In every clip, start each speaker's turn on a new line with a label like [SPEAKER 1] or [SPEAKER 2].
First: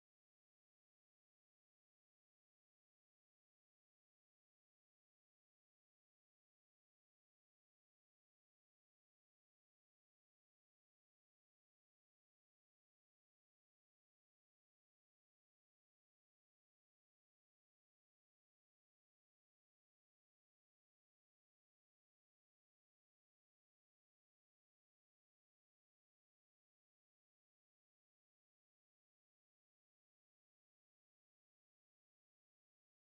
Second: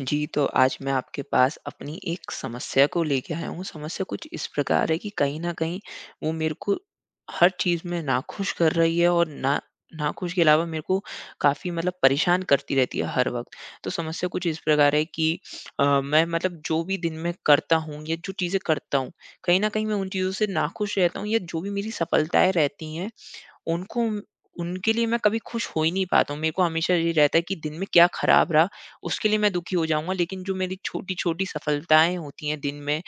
[SPEAKER 1] जी, तो आज मैं आपके पास अपनी एक समस्या को लेके आया हूँ। समस्या कुछ इस प्रकार है कि कहीं न कहीं वो मेरे को हर चीज़ में नाखुश कर रही है, और नाखुश के अलावा मेरे को काफ़ी मतलब परेशान करती रहती है हर वक़्त। तो समस्या कुछ इस प्रकार है कि मैं मतलब जो भी दिन में करता हूँ या जो चीज़ें करता हूँ, कहीं न कहीं मैं उन चीज़ों से नाखुश रहता हूँ, या जो भी मेरी सफलताएँ रहती हैं उनको उनके लिए मैं कभी खुश हो ही नहीं पाता हूँ। मेरे को हमेशा ये रहता है कि दिन में क्या खराब रहा, उसके लिए मैं दुखी हो जाऊँगा। लेकिन जो मेरी छोटी-छोटी सफलताएँ होती हैं दिन में,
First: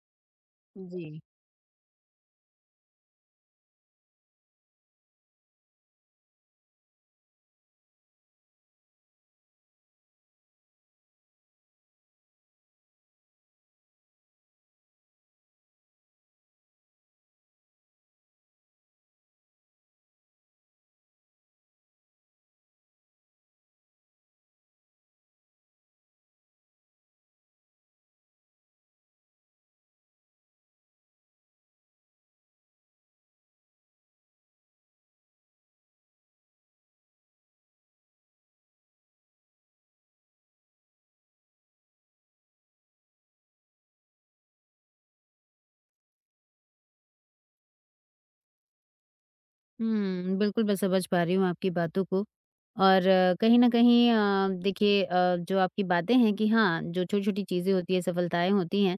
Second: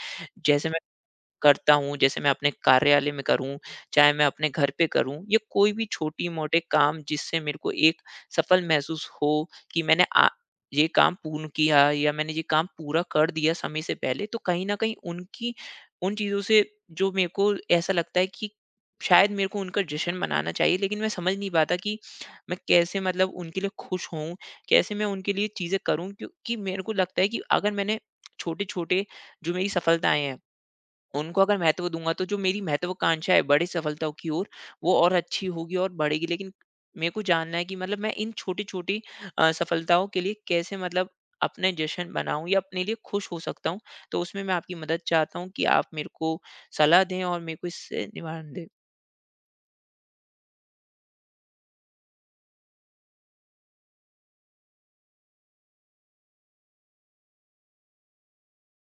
[SPEAKER 1] जैसे मैं
[SPEAKER 2] जी।
[SPEAKER 1] जैसे मैं अपने कार्यालय में करूँ, चाहे मैं अपने घर पे करूँ, या कोई भी छोटी-मोटे काम जिससे मेरे को एक सफल महसूस हो कि मैंने आ ये काम पूर्ण किया या मैंने ये काम पूरा कर दिया समय से पहले, तो कहीं न कहीं उनकी उन चीज़ों से जो मेरे को ऐसा लगता है कि शायद मेरे को उनका जश्न मनाना चाहिए, लेकिन मैं समझ नहीं पाता कि मैं कैसे मतलब उनके लिए खुश होऊँ, कैसे मैं उनके लिए चीज़ें करूँ? क्योंकि मेरे को लगता है कि अगर मैंने छोटे-छोटे जो मेरी सफलताएँ हैं उनको अगर महत्व दूँगा तो जो मेरी महत्वाकांक्षा है बड़ी सफलताओं की ओर, वो और अच्छी होगी और बढ़ेगी। लेकिन मेरे को जानना है कि मतलब मैं इन छोटी-छोटी सफलताओं के लिए कैसे मतलब अपने जश्न मनाऊँ या अपने लिए खुश हो सकता हूँ? तो उसमें मैं आपकी मदद चाहता हूँ कि आप मेरे को सलाह दें और मेरे को इससे निवारण दें।
[SPEAKER 2] हुँ, बिल्कुल मैं समझ पा रही हूँ आपकी बातों को और कहीं न कहीं देखिए जो आपकी बातें हैं कि हाँ, जो छोटी-छोटी चीज़ें होती हैं, सफलताएँ होती हैं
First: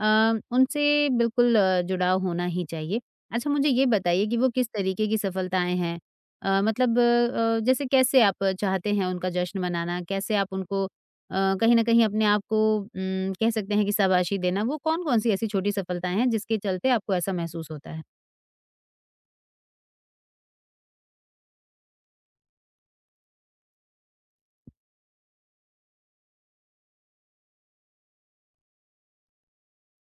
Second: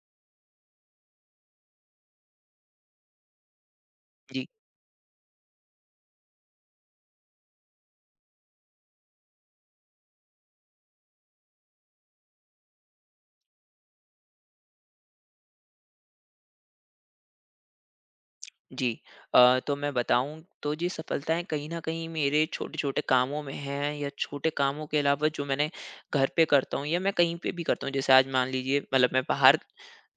[SPEAKER 2] उनसे बिल्कुल जुड़ाव होना ही चाहिए। अच्छा मुझे ये बताइए कि
[SPEAKER 1] जी।
[SPEAKER 2] वो किस तरीके की सफलताएँ हैं? मतलब जैसे कैसे आप चाहते हैं उनका जश्न मनाना? कैसे आप उनको कहीं न कहीं अपने आप को कह सकते हैं कि शाबाशी देना, वो कौन-कौन सी ऐसी छोटी सफलताएँ हैं जिसके चलते आपको ऐसा महसूस होता है?
[SPEAKER 1] जी। तो मैं बताऊँ तो जी सफलताएँ कहीं न कहीं मेरे छोटे-छोटे कामों में हैं, या छोटे कामों के अलावा जो मैंने घर पे करता हूँ या मैं कहीं पे भी करता हूँ। जैसे आज मान लीजिए मतलब मैं बाहर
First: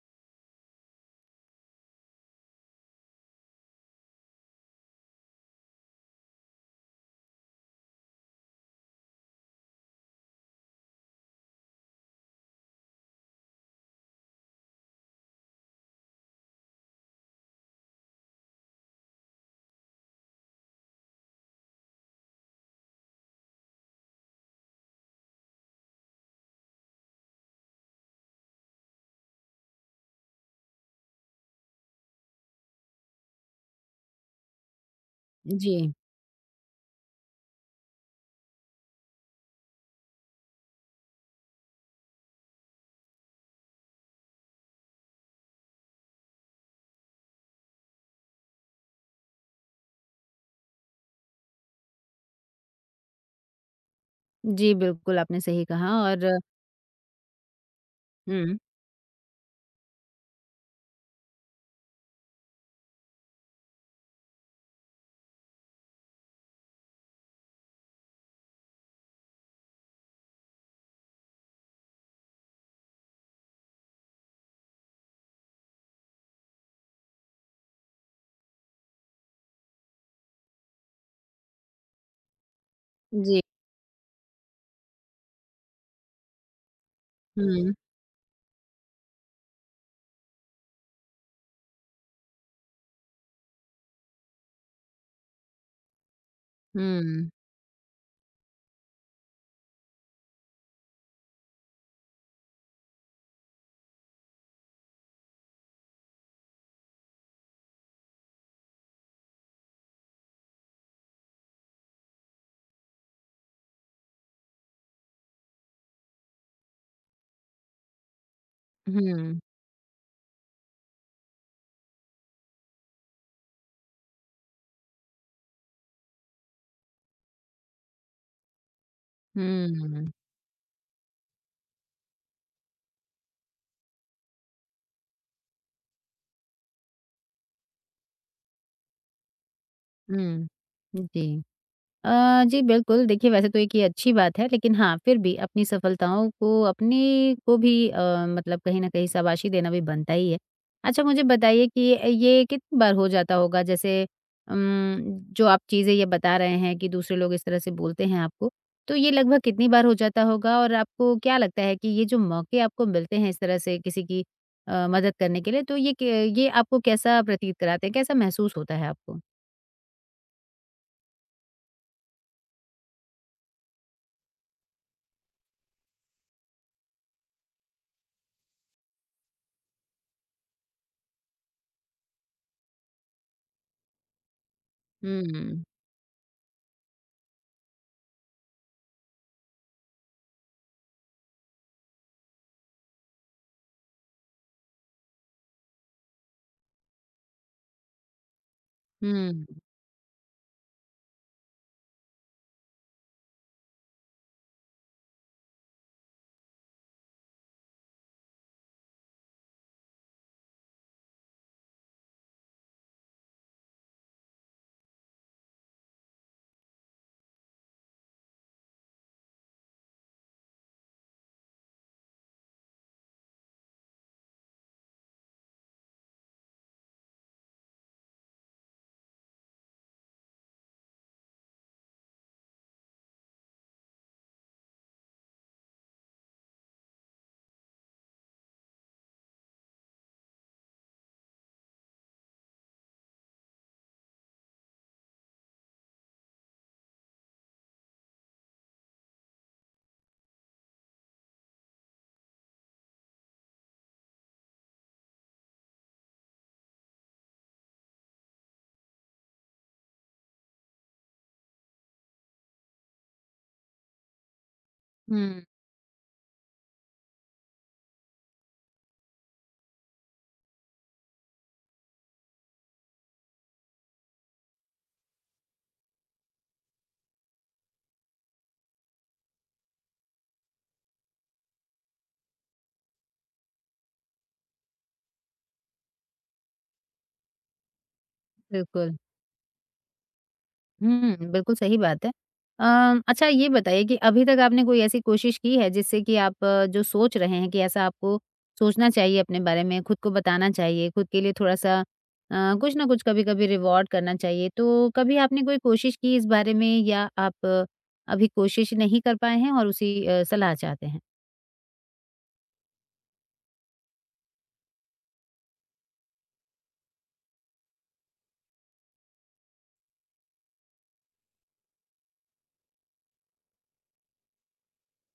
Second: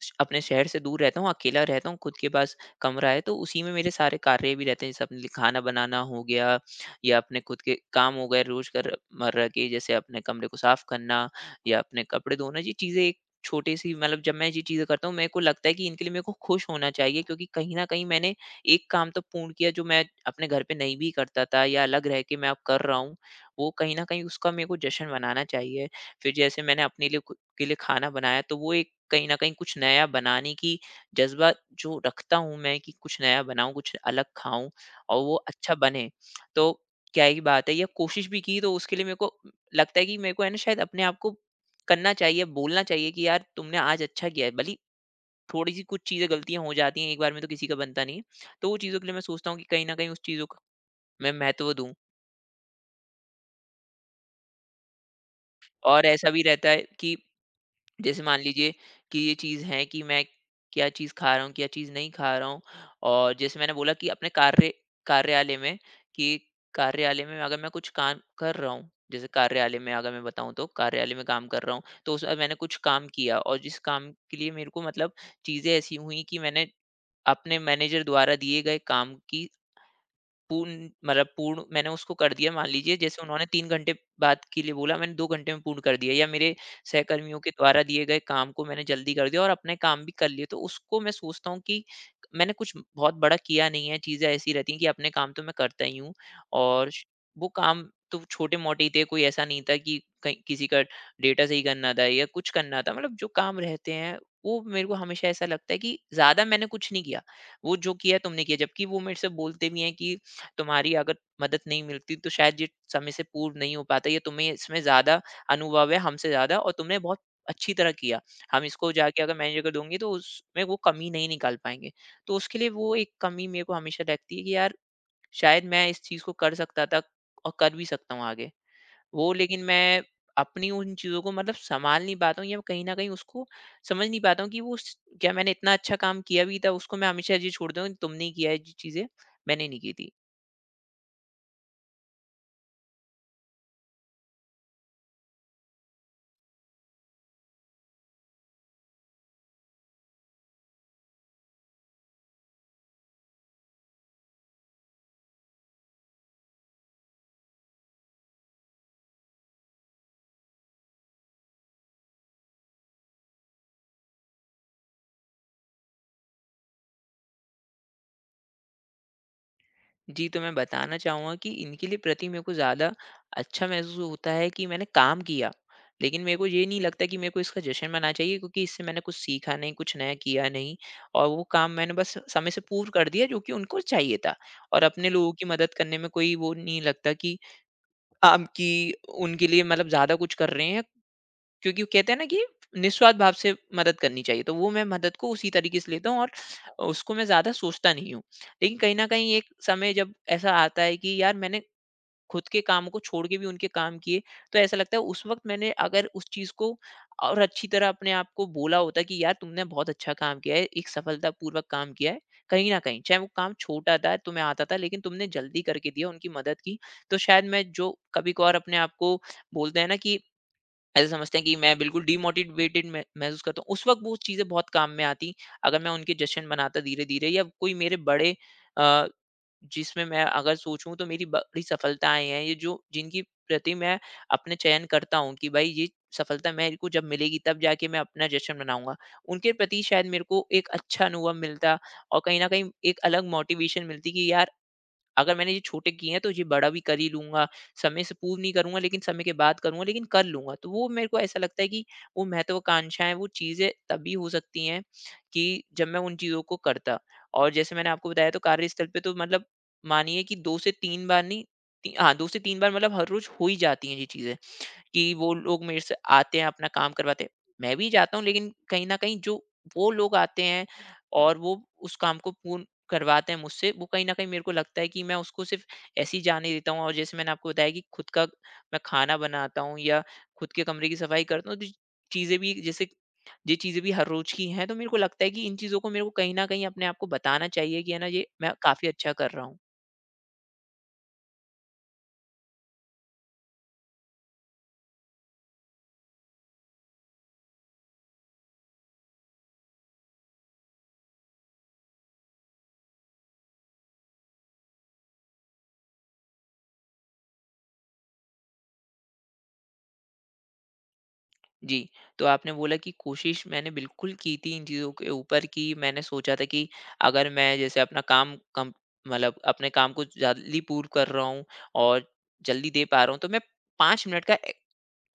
[SPEAKER 1] श अपने शहर से दूर रहता हूँ, अकेला रहता हूँ, खुद के पास कमरा है तो उसी में मेरे सारे कार्य भी रहते हैं। जैसे अपने लिए खाना बनाना हो गया या अपने खुद के काम हो गए रोज़ कर मर्रा के, जैसे अपने कमरे को साफ़ करना या अपने कपड़े धोना। ये चीज़ें एक छोटी-सी मतलब जब मैं ये चीज़ें करता हूँ मेरे को लगता है कि इनके लिए मेरे को खुश होना चाहिए, क्योंकि कहीं न कहीं मैंने एक काम तो पूर्ण किया जो मैं अपने घर पे नहीं भी करता था या अलग रह के मैं अब कर रहा हूँ, वो कहीं ना कहीं उसका मेरे को जश्न मनाना चाहिए। फिर जैसे मैंने अपने लिए, खुद के लिए खाना बनाया तो वो एक कहीं ना कहीं कुछ नया बनाने की जज्बा जो रखता हूँ मैं कि कुछ नया बनाऊं, कुछ अलग खाऊं और वो
[SPEAKER 2] जी।
[SPEAKER 1] अच्छा बने, तो क्या ही बात है। या कोशिश भी की तो उसके लिए मेरे को लगता है कि मेरे को है ना शायद अपने आप को करना चाहिए, बोलना चाहिए कि यार तुमने आज अच्छा किया है भली। थोड़ी सी कुछ चीज़ें गलतियाँ हो जाती हैं, एक बार में तो किसी का बनता नहीं है। तो वो चीज़ों के लिए मैं सोचता हूँ कि कहीं न कहीं उस चीज़ों को मैं महत्व दूँ।
[SPEAKER 2] जी, बिल्कुल, आपने सही कहा
[SPEAKER 1] और
[SPEAKER 2] और
[SPEAKER 1] ऐसा भी रहता है कि जैसे मान
[SPEAKER 2] हुँ।
[SPEAKER 1] लीजिए कि ये चीज़ है कि मैं क्या चीज़ खा रहा हूँ, क्या चीज़ नहीं खा रहा हूँ। और जैसे मैंने बोला कि अपने कार्यालय में कि कार्यालय में अगर मैं कुछ काम कर रहा हूँ, जैसे कार्यालय में अगर मैं बताऊँ तो कार्यालय में काम कर रहा हूँ, तो उसमें मैंने कुछ काम किया और जिस काम के लिए मेरे को मतलब चीज़ें ऐसी हुई कि मैंने अपने मैनेजर द्वारा दिए गए काम की पूर्ण मैंने उसको कर दिया। मान लीजिए जैसे
[SPEAKER 2] जी।
[SPEAKER 1] उन्होंने 3 घंटे बात के लिए बोला, मैंने 2 घंटे में पूर्ण कर दिया, या मेरे सहकर्मियों के
[SPEAKER 2] हुँ,
[SPEAKER 1] द्वारा दिए गए काम को मैंने जल्दी कर दिया और अपने काम भी कर लिए। तो उसको मैं सोचता हूँ कि मैंने कुछ बहुत बड़ा किया नहीं है, चीज़ें ऐसी रहती हैं कि अपने काम तो मैं करता ही हूँ, और श
[SPEAKER 2] हुँ,
[SPEAKER 1] वो काम तो छोटे-मोटे ही थे, कोई ऐसा नहीं था कि कहीं किसी का डेटा सही करना था या कुछ करना था। मतलब जो काम रहते हैं वो मेरे को हमेशा ऐसा लगता है कि ज़्यादा मैंने कुछ नहीं किया। वो जो किया तुमने किया, जबकि वो मेरे से बोलते भी हैं कि तुम्हारी अगर मदद नहीं मिलती तो शायद ये समय से पूर्ण नहीं हो पाता, या तुम्हें इसमें ज़्यादा अनुभव है हमसे ज़्यादा और तुमने बहुत अच्छी तरह किया। हम इसको जाके अगर
[SPEAKER 2] हुँ,
[SPEAKER 1] मैनेज कर दूँगी तो उसमें वो कमी नहीं निकाल पाएँगे। तो उसके लिए वो एक कमी मेरे को हमेशा लगती है कि यार शायद मैं इस चीज़ को कर सकता था और कर भी सकता हूँ आगे। वो लेकिन मैं अपनी उन चीज़ों को मतलब सँभाल नहीं पाता हूँ, या कहीं न कहीं उसको समझ नहीं पाता हूँ कि वो स क्या मैंने इतना अच्छा काम किया भी था, उसको मैं हमेशा ये छोड़ दूँ तुमने ही किया है ये चीज़ें, मैंने नहीं की थी।
[SPEAKER 2] हुँ, हुँ, जी। जी बिल्कुल, देखिए वैसे तो एक ये अच्छी बात है, लेकिन हाँ, फिर भी अपनी सफलताओं को अपने को भी मतलब कहीं न कहीं शाबाशी देना भी बनता ही है। अच्छा मुझे बताइए कि ये कितनी बार हो जाता होगा? जैसे उम, जो आप चीज़ें ये बता रहे हैं कि दूसरे लोग इस तरह से बोलते हैं आपको, तो ये लगभग कितनी बार हो जाता होगा? और आपको क्या लगता है कि ये जो मौके आपको मिलते हैं इस तरह से किसी की मदद करने के लिए, तो ये आपको कैसा प्रतीत कराते हैं? कैसा महसूस होता है आपको?
[SPEAKER 1] जी, तो मैं बताना चाहूँगा कि इनके लिए प्रति मेरे को ज़्यादा अच्छा महसूस होता है कि मैंने काम किया। लेकिन मेरे को ये नहीं लगता कि मेरे को इसका जश्न मनाना चाहिए, क्योंकि इससे मैंने कुछ सीखा नहीं, कुछ नया किया नहीं, और वो काम मैंने बस समय से पूर्व कर दिया जो कि उनको चाहिए था। और अपने
[SPEAKER 2] हुँ,
[SPEAKER 1] लोगों की
[SPEAKER 2] हुँ,
[SPEAKER 1] मदद करने में कोई वो नहीं लगता कि काम की उनके लिए मतलब ज़्यादा कुछ कर रहे हैं, क्योंकि वो कहते हैं ना कि निस्वार्थ भाव से मदद करनी चाहिए, तो वो मैं मदद को उसी तरीके से लेता हूँ और उसको मैं ज्यादा सोचता नहीं हूँ। लेकिन कहीं ना कहीं एक
[SPEAKER 2] हुँ,
[SPEAKER 1] समय जब ऐसा आता है कि यार मैंने खुद के काम को छोड़ के भी उनके काम किए, तो ऐसा लगता है उस वक्त मैंने अगर उस चीज को और अच्छी तरह अपने आप को बोला होता कि यार तुमने बहुत अच्छा काम किया है, एक सफलतापूर्वक काम किया है, कहीं ना कहीं चाहे वो काम छोटा था, तुम्हें आता था, लेकिन तुमने जल्दी करके दिया उनकी मदद की। तो शायद मैं जो कभी कभार अपने आप को बोलते हैं ना कि ऐसा समझते हैं कि मैं बिल्कुल डीमोटिवेटेड मह महसूस करता हूँ। उस वक़्त वो चीज़ें बहुत काम में आती, अगर मैं उनके जश्न मनाता धीरे-धीरे, या कोई मेरे बड़े अ, जिसमें मैं अगर सोचूँ तो मेरी बड़ी सफलताएँ हैं, ये जो जिनकी प्रति मैं अपने चयन करता हूँ कि भाई ये सफलता मेरे को जब मिलेगी तब जाके मैं अपना जश्न मनाऊँगा। उनके प्रति शायद मेरे को एक अच्छा अनुभव मिलता, और कहीं न कहीं एक अलग मोटिवेशन मिलती कि यार अगर मैंने ये छोटे किए हैं तो ये बड़ा भी कर ही लूँगा, समय से पूर्व नहीं करूँगा लेकिन समय के बाद करूँगा, लेकिन कर लूँगा। तो वो मेरे को ऐसा लगता है कि वो महत्वाकांक्षाएँ, वो चीज़ें तभी हो सकती हैं कि जब मैं उन चीज़ों को करता। और जैसे मैंने आपको बताया तो कार्यस्थल पे तो मतलब मानिए कि 2 से 3 बार नहीं ती हाँ, 2 से 3 बार मतलब हर रोज़ हो ही जाती हैं ये चीज़ें। कि वो
[SPEAKER 2] हुँ।
[SPEAKER 1] लोग मेरे से आते हैं, अपना काम करवाते हैं। मैं भी जाता हूँ, लेकिन कहीं न कहीं जो वो लोग आते हैं और वो उस काम को पूर्ण करवाते हैं मुझसे, वो कहीं न कहीं मेरे को लगता है कि मैं उसको सिर्फ़ ऐसे ही जाने देता हूँ। और जैसे मैंने आपको बताया कि खुद का मैं खाना बनाता हूँ या खुद के कमरे की सफाई करता हूँ, तो चीज़ें भी जैसे ये चीज़ें भी हर रोज़ की हैं, तो मेरे को लगता है कि इन चीज़ों को मेरे को कहीं न कहीं अपने आप को बताना चाहिए कि है ना, ये मैं काफ़ी
[SPEAKER 2] बिल्कुल।
[SPEAKER 1] अच्छा कर रहा हूँ।
[SPEAKER 2] हुँ, बिल्कुल सही बात है। अच्छा ये बताइए कि अभी तक आपने कोई ऐसी कोशिश की है जिससे कि आप जो सोच रहे हैं कि ऐसा आपको सोचना चाहिए अपने बारे में, खुद को बताना चाहिए, खुद के लिए थोड़ा-सा कुछ ना कुछ कभी-कभी रिवॉर्ड करना चाहिए, तो कभी आपने कोई कोशिश की इस बारे में या आप अभी कोशिश नहीं कर पाए हैं और उसी सलाह चाहते हैं?
[SPEAKER 1] जी, तो आपने बोला कि कोशिश मैंने बिल्कुल की थी इन चीज़ों के ऊपर कि मैंने सोचा था कि अगर मैं जैसे अपना काम कम मतलब अपने काम को जल्दी पूर्ण कर रहा हूँ और जल्दी दे पा रहा हूँ, तो मैं 5 मिनट का ए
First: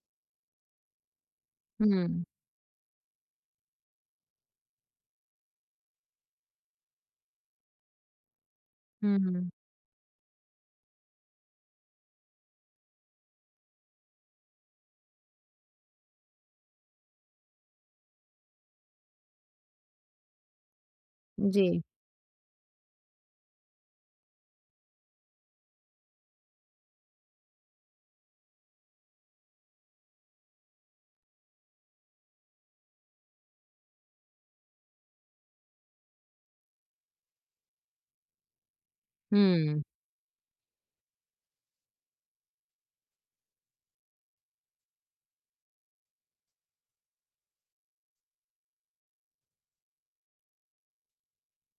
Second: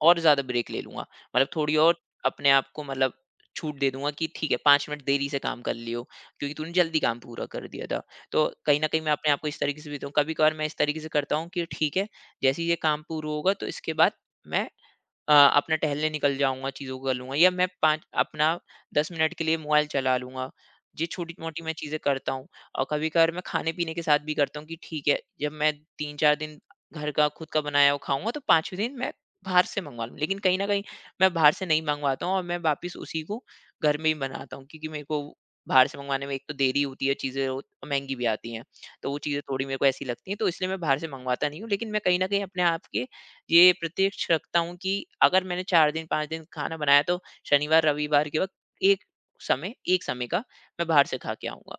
[SPEAKER 1] और ज़्यादा ब्रेक ले लूँगा। मतलब थोड़ी और
[SPEAKER 2] हुँ।
[SPEAKER 1] अपने आप को मतलब छूट दे दूँगा कि ठीक है, 5 मिनट देरी से काम कर लियो, क्योंकि तूने जल्दी काम पूरा कर दिया था। तो कहीं न कहीं मैं
[SPEAKER 2] हुँ,
[SPEAKER 1] अपने आप को
[SPEAKER 2] हुँ।
[SPEAKER 1] इस तरीके से भी देता हूँ। कभी-कभार मैं इस तरीके से करता हूँ कि ठीक है, जैसे ही ये काम पूरा होगा तो इसके बाद मैं अपना टहलने निकल जाऊँगा, चीज़ों को कर लूँगा, या मैं 5 अपना 10 मिनट के लिए मोबाइल चला लूँगा। ये छोटी-मोटी
[SPEAKER 2] जी।
[SPEAKER 1] मैं चीज़ें करता हूँ। और कभी-कभार मैं खाने-पीने के साथ भी करता हूँ कि ठीक है, जब मैं 3-4 दिन घर का खुद का बनाया हुआ खाऊँगा तो 5वें दिन मैं बाहर से मँगवा लूँ। लेकिन कहीं न कहीं मैं बाहर से नहीं मँगवाता हूँ और मैं वापिस उसी को घर में ही बनाता हूँ, क्योंकि मेरे को बाहर से मँगवाने में एक तो देरी होती है, चीज़ें और महँगी भी आती हैं। तो वो चीज़ें थोड़ी मेरे
[SPEAKER 2] हुँ।
[SPEAKER 1] को ऐसी लगती हैं, तो इसलिए मैं बाहर से मँगवाता नहीं हूँ। लेकिन मैं कहीं न कहीं अपने आप के ये प्रत्यक्ष रखता हूँ कि अगर मैंने 4 दिन 5 दिन खाना बनाया तो शनिवार रविवार के वक़्त एक समय, एक समय का मैं बाहर से खा के आऊँगा।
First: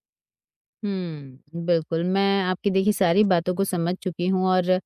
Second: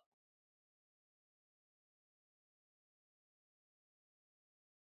[SPEAKER 2] हुँ, बिल्कुल, मैं आपकी देखिए सारी बातों को समझ चुकी हूँ और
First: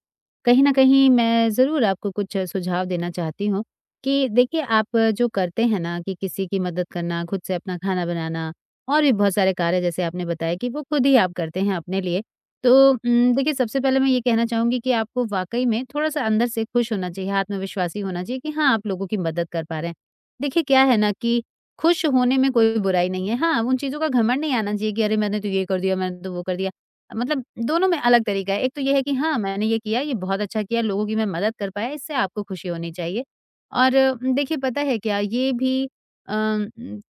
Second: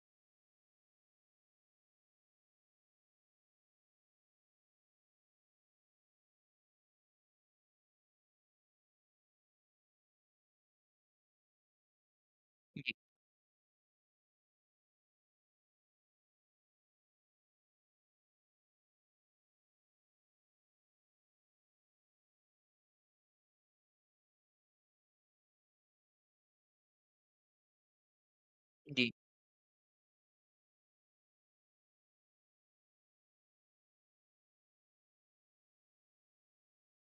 [SPEAKER 2] कहीं न कहीं मैं ज़रूर आपको कुछ सुझाव देना चाहती हूँ कि देखिए आप जो करते हैं ना कि किसी की मदद करना, खुद से अपना खाना बनाना और भी बहुत सारे कार्य जैसे आपने बताया कि वो खुद ही आप करते हैं अपने लिए। तो
[SPEAKER 1] जी,
[SPEAKER 2] देखिए सबसे पहले मैं ये कहना चाहूँगी कि आपको वाक़ई में थोड़ा-सा अंदर से खुश होना चाहिए, आत्मविश्वासी होना चाहिए कि हाँ, आप लोगों की मदद कर पा रहे हैं। देखिए क्या है ना कि खुश होने में कोई बुराई नहीं है। हाँ, उन चीज़ों का घमंड नहीं आना चाहिए कि अरे मैंने तो ये कर दिया, मैंने तो वो कर दिया। मतलब दोनों में अलग तरीका है। एक तो ये है
[SPEAKER 1] जी,
[SPEAKER 2] कि हाँ, मैंने ये किया, ये बहुत अच्छा किया, लोगों की मैं मदद कर पाया, इससे आपको खुशी होनी चाहिए। और देखिए पता है क्या, ये भी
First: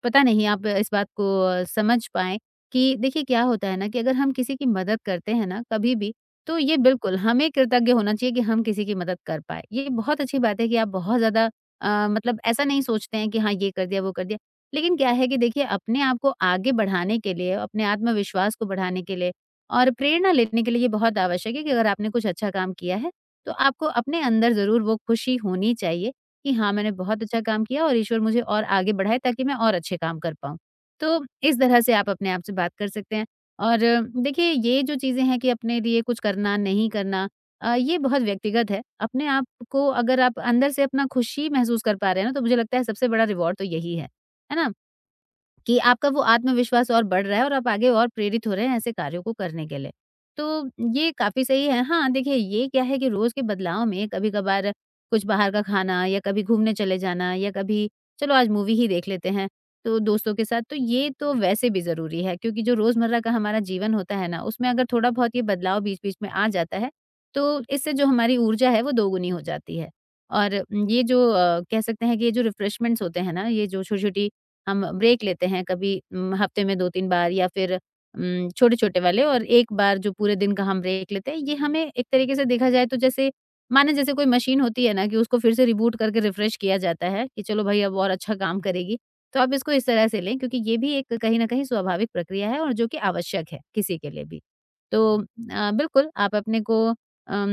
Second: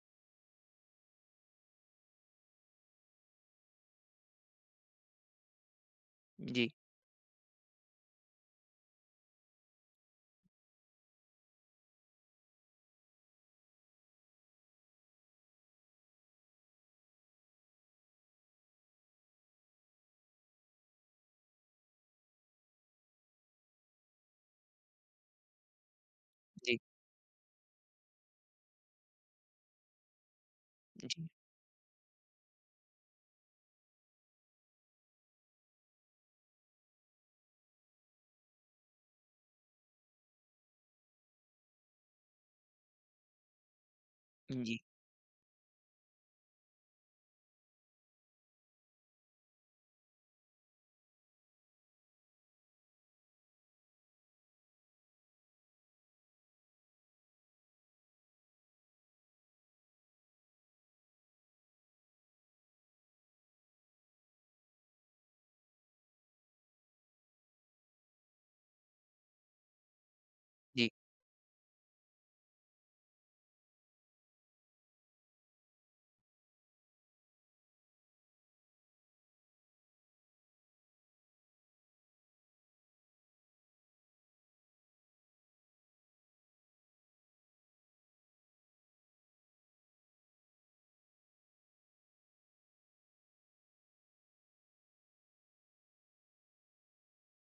[SPEAKER 2] पता नहीं आप इस बात को समझ पाएँ कि देखिए क्या होता है ना कि अगर हम किसी की मदद करते हैं ना कभी भी, तो
[SPEAKER 1] जी,
[SPEAKER 2] ये बिल्कुल हमें कृतज्ञ होना चाहिए कि हम किसी की मदद कर पाए। ये बहुत अच्छी बात है कि आप बहुत ज़्यादा मतलब ऐसा नहीं सोचते हैं कि हाँ, ये कर दिया, वो कर दिया। लेकिन क्या है कि देखिए अपने आप को आगे बढ़ाने के लिए, अपने आत्मविश्वास को बढ़ाने के लिए और प्रेरणा लेने के लिए ये बहुत आवश्यक है कि अगर आपने कुछ अच्छा काम किया है, तो आपको अपने अंदर ज़रूर वो खुशी होनी चाहिए कि हाँ,
[SPEAKER 1] जी,
[SPEAKER 2] मैंने बहुत अच्छा काम किया और ईश्वर मुझे और आगे बढ़ाए ताकि मैं और अच्छे काम कर पाऊँ। तो
[SPEAKER 1] जी,
[SPEAKER 2] इस तरह से आप अपने आप से बात कर सकते हैं और देखिए ये जो चीज़ें हैं कि अपने लिए कुछ करना, नहीं करना ये बहुत व्यक्तिगत है। अपने आप को अगर आप अंदर से अपना खुशी महसूस कर पा रहे हैं ना, तो मुझे लगता है सबसे बड़ा रिवॉर्ड तो यही है। है ना?
[SPEAKER 1] जी,
[SPEAKER 2] कि आपका वो आत्मविश्वास और बढ़ रहा है और आप आगे और प्रेरित हो रहे हैं ऐसे कार्यों को करने के लिए। तो ये काफ़ी सही है। हाँ, देखिए ये क्या है कि रोज़ के बदलाव में कभी-कभार कुछ बाहर का खाना या कभी घूमने चले जाना या कभी चलो आज मूवी ही देख लेते हैं, तो दोस्तों के साथ, तो ये तो वैसे भी ज़रूरी है क्योंकि जो रोज़मर्रा का हमारा जीवन होता है ना, उसमें अगर थोड़ा बहुत ये बदलाव बीच-बीच में आ जाता है, तो इससे जो हमारी ऊर्जा है वो दोगुनी हो जाती है। और
[SPEAKER 1] जी,
[SPEAKER 2] ये जो कह सकते हैं कि ये जो रिफ्रेशमेंट्स होते हैं ना, ये जो छोटी-छोटी हम ब्रेक लेते हैं कभी हफ्ते में 2-3 बार या फिर छोटे-छोटे वाले और 1 बार जो पूरे दिन का हम ब्रेक लेते हैं, ये हमें एक तरीके से देखा जाए तो जैसे माने जैसे कोई मशीन होती है ना कि उसको फिर से रिबूट करके रिफ्रेश किया जाता है कि चलो भाई अब और अच्छा काम करेगी। तो आप इसको इस तरह से लें क्योंकि ये भी एक कहीं न कहीं स्वाभाविक प्रक्रिया है और जो कि आवश्यक है किसी के लिए भी। तो बिल्कुल आप अपने को अम,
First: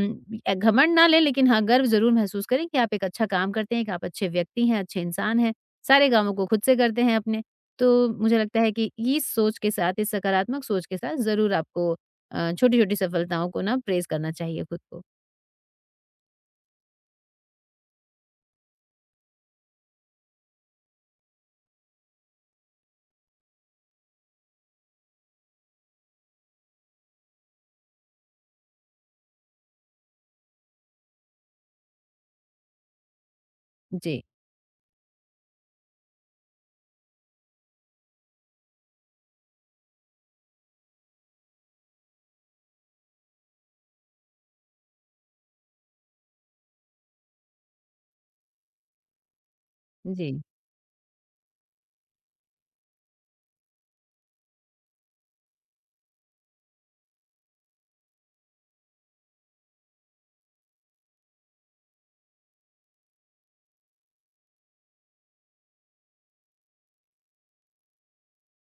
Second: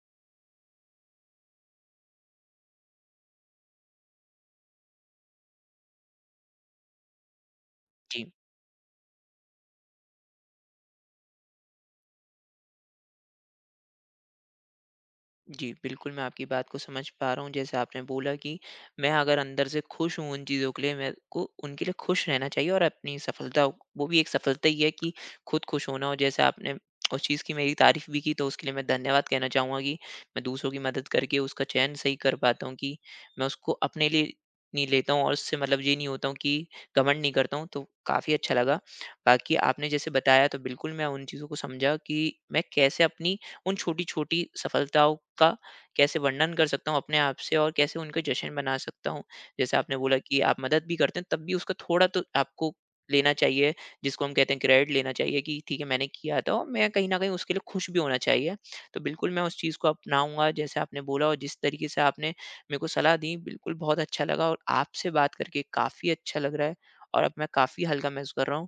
[SPEAKER 2] घमंड ना लें लेकिन हाँ, गर्व ज़रूर महसूस करें कि आप एक अच्छा काम करते हैं, एक आप अच्छे व्यक्ति हैं, अच्छे इंसान हैं। सारे कामों को खुद से करते हैं अपने। तो
[SPEAKER 1] जी।
[SPEAKER 2] मुझे लगता है कि इस सोच के साथ, इस सकारात्मक सोच के साथ ज़रूर आपको छोटी-छोटी सफलताओं को ना प्रेज़ करना चाहिए खुद को।
[SPEAKER 1] जी, बिल्कुल, मैं आपकी बात को समझ पा रहा हूँ। जैसे आपने बोला कि मैं अगर अंदर से खुश हूँ उन चीज़ों के लिए, मेरे को उनके लिए खुश रहना चाहिए, और अपनी सफलता वो भी एक सफलता ही है कि खुद खुश होना। और जैसे आपने उस चीज़ की मेरी तारीफ़ भी की, तो उसके लिए मैं धन्यवाद कहना चाहूँगा कि मैं दूसरों की मदद करके उसका चयन सही कर पाता हूँ कि मैं उसको अपने
[SPEAKER 2] जी,
[SPEAKER 1] लिए नहीं लेता हूँ, और उससे मतलब ये नहीं होता हूँ कि घमंड नहीं करता हूँ, तो काफ़ी अच्छा लगा। बाकी आपने जैसे बताया, तो बिल्कुल मैं उन चीज़ों को समझा कि मैं कैसे अपनी उन छोटी-छोटी सफलताओं का कैसे वर्णन कर सकता हूँ अपने आप से और कैसे उनका जश्न मना सकता हूँ। जैसे आपने बोला
[SPEAKER 2] जी।
[SPEAKER 1] कि आप मदद भी करते हैं, तब भी उसका थोड़ा तो आपको लेना चाहिए, जिसको हम कहते हैं क्रेडिट लेना चाहिए, कि ठीक है मैंने किया था और मैं कहीं न कहीं उसके लिए खुश भी होना चाहिए। तो बिल्कुल मैं उस चीज़ को अपनाऊँगा जैसे आपने बोला, और जिस तरीके से आपने मेरे को सलाह दी बिल्कुल बहुत अच्छा लगा, और आपसे बात करके काफ़ी अच्छा लग रहा है, और अब मैं काफ़ी हल्का महसूस कर रहा हूँ।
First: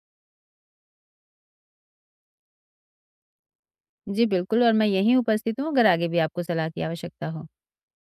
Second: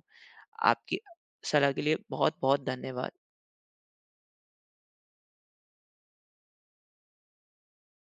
[SPEAKER 1] आपकी सलाह के लिए बहुत-बहुत धन्यवाद।
[SPEAKER 2] जी, बिल्कुल और मैं यहीं उपस्थित हूँ अगर आगे भी आपको सलाह की आवश्यकता हो।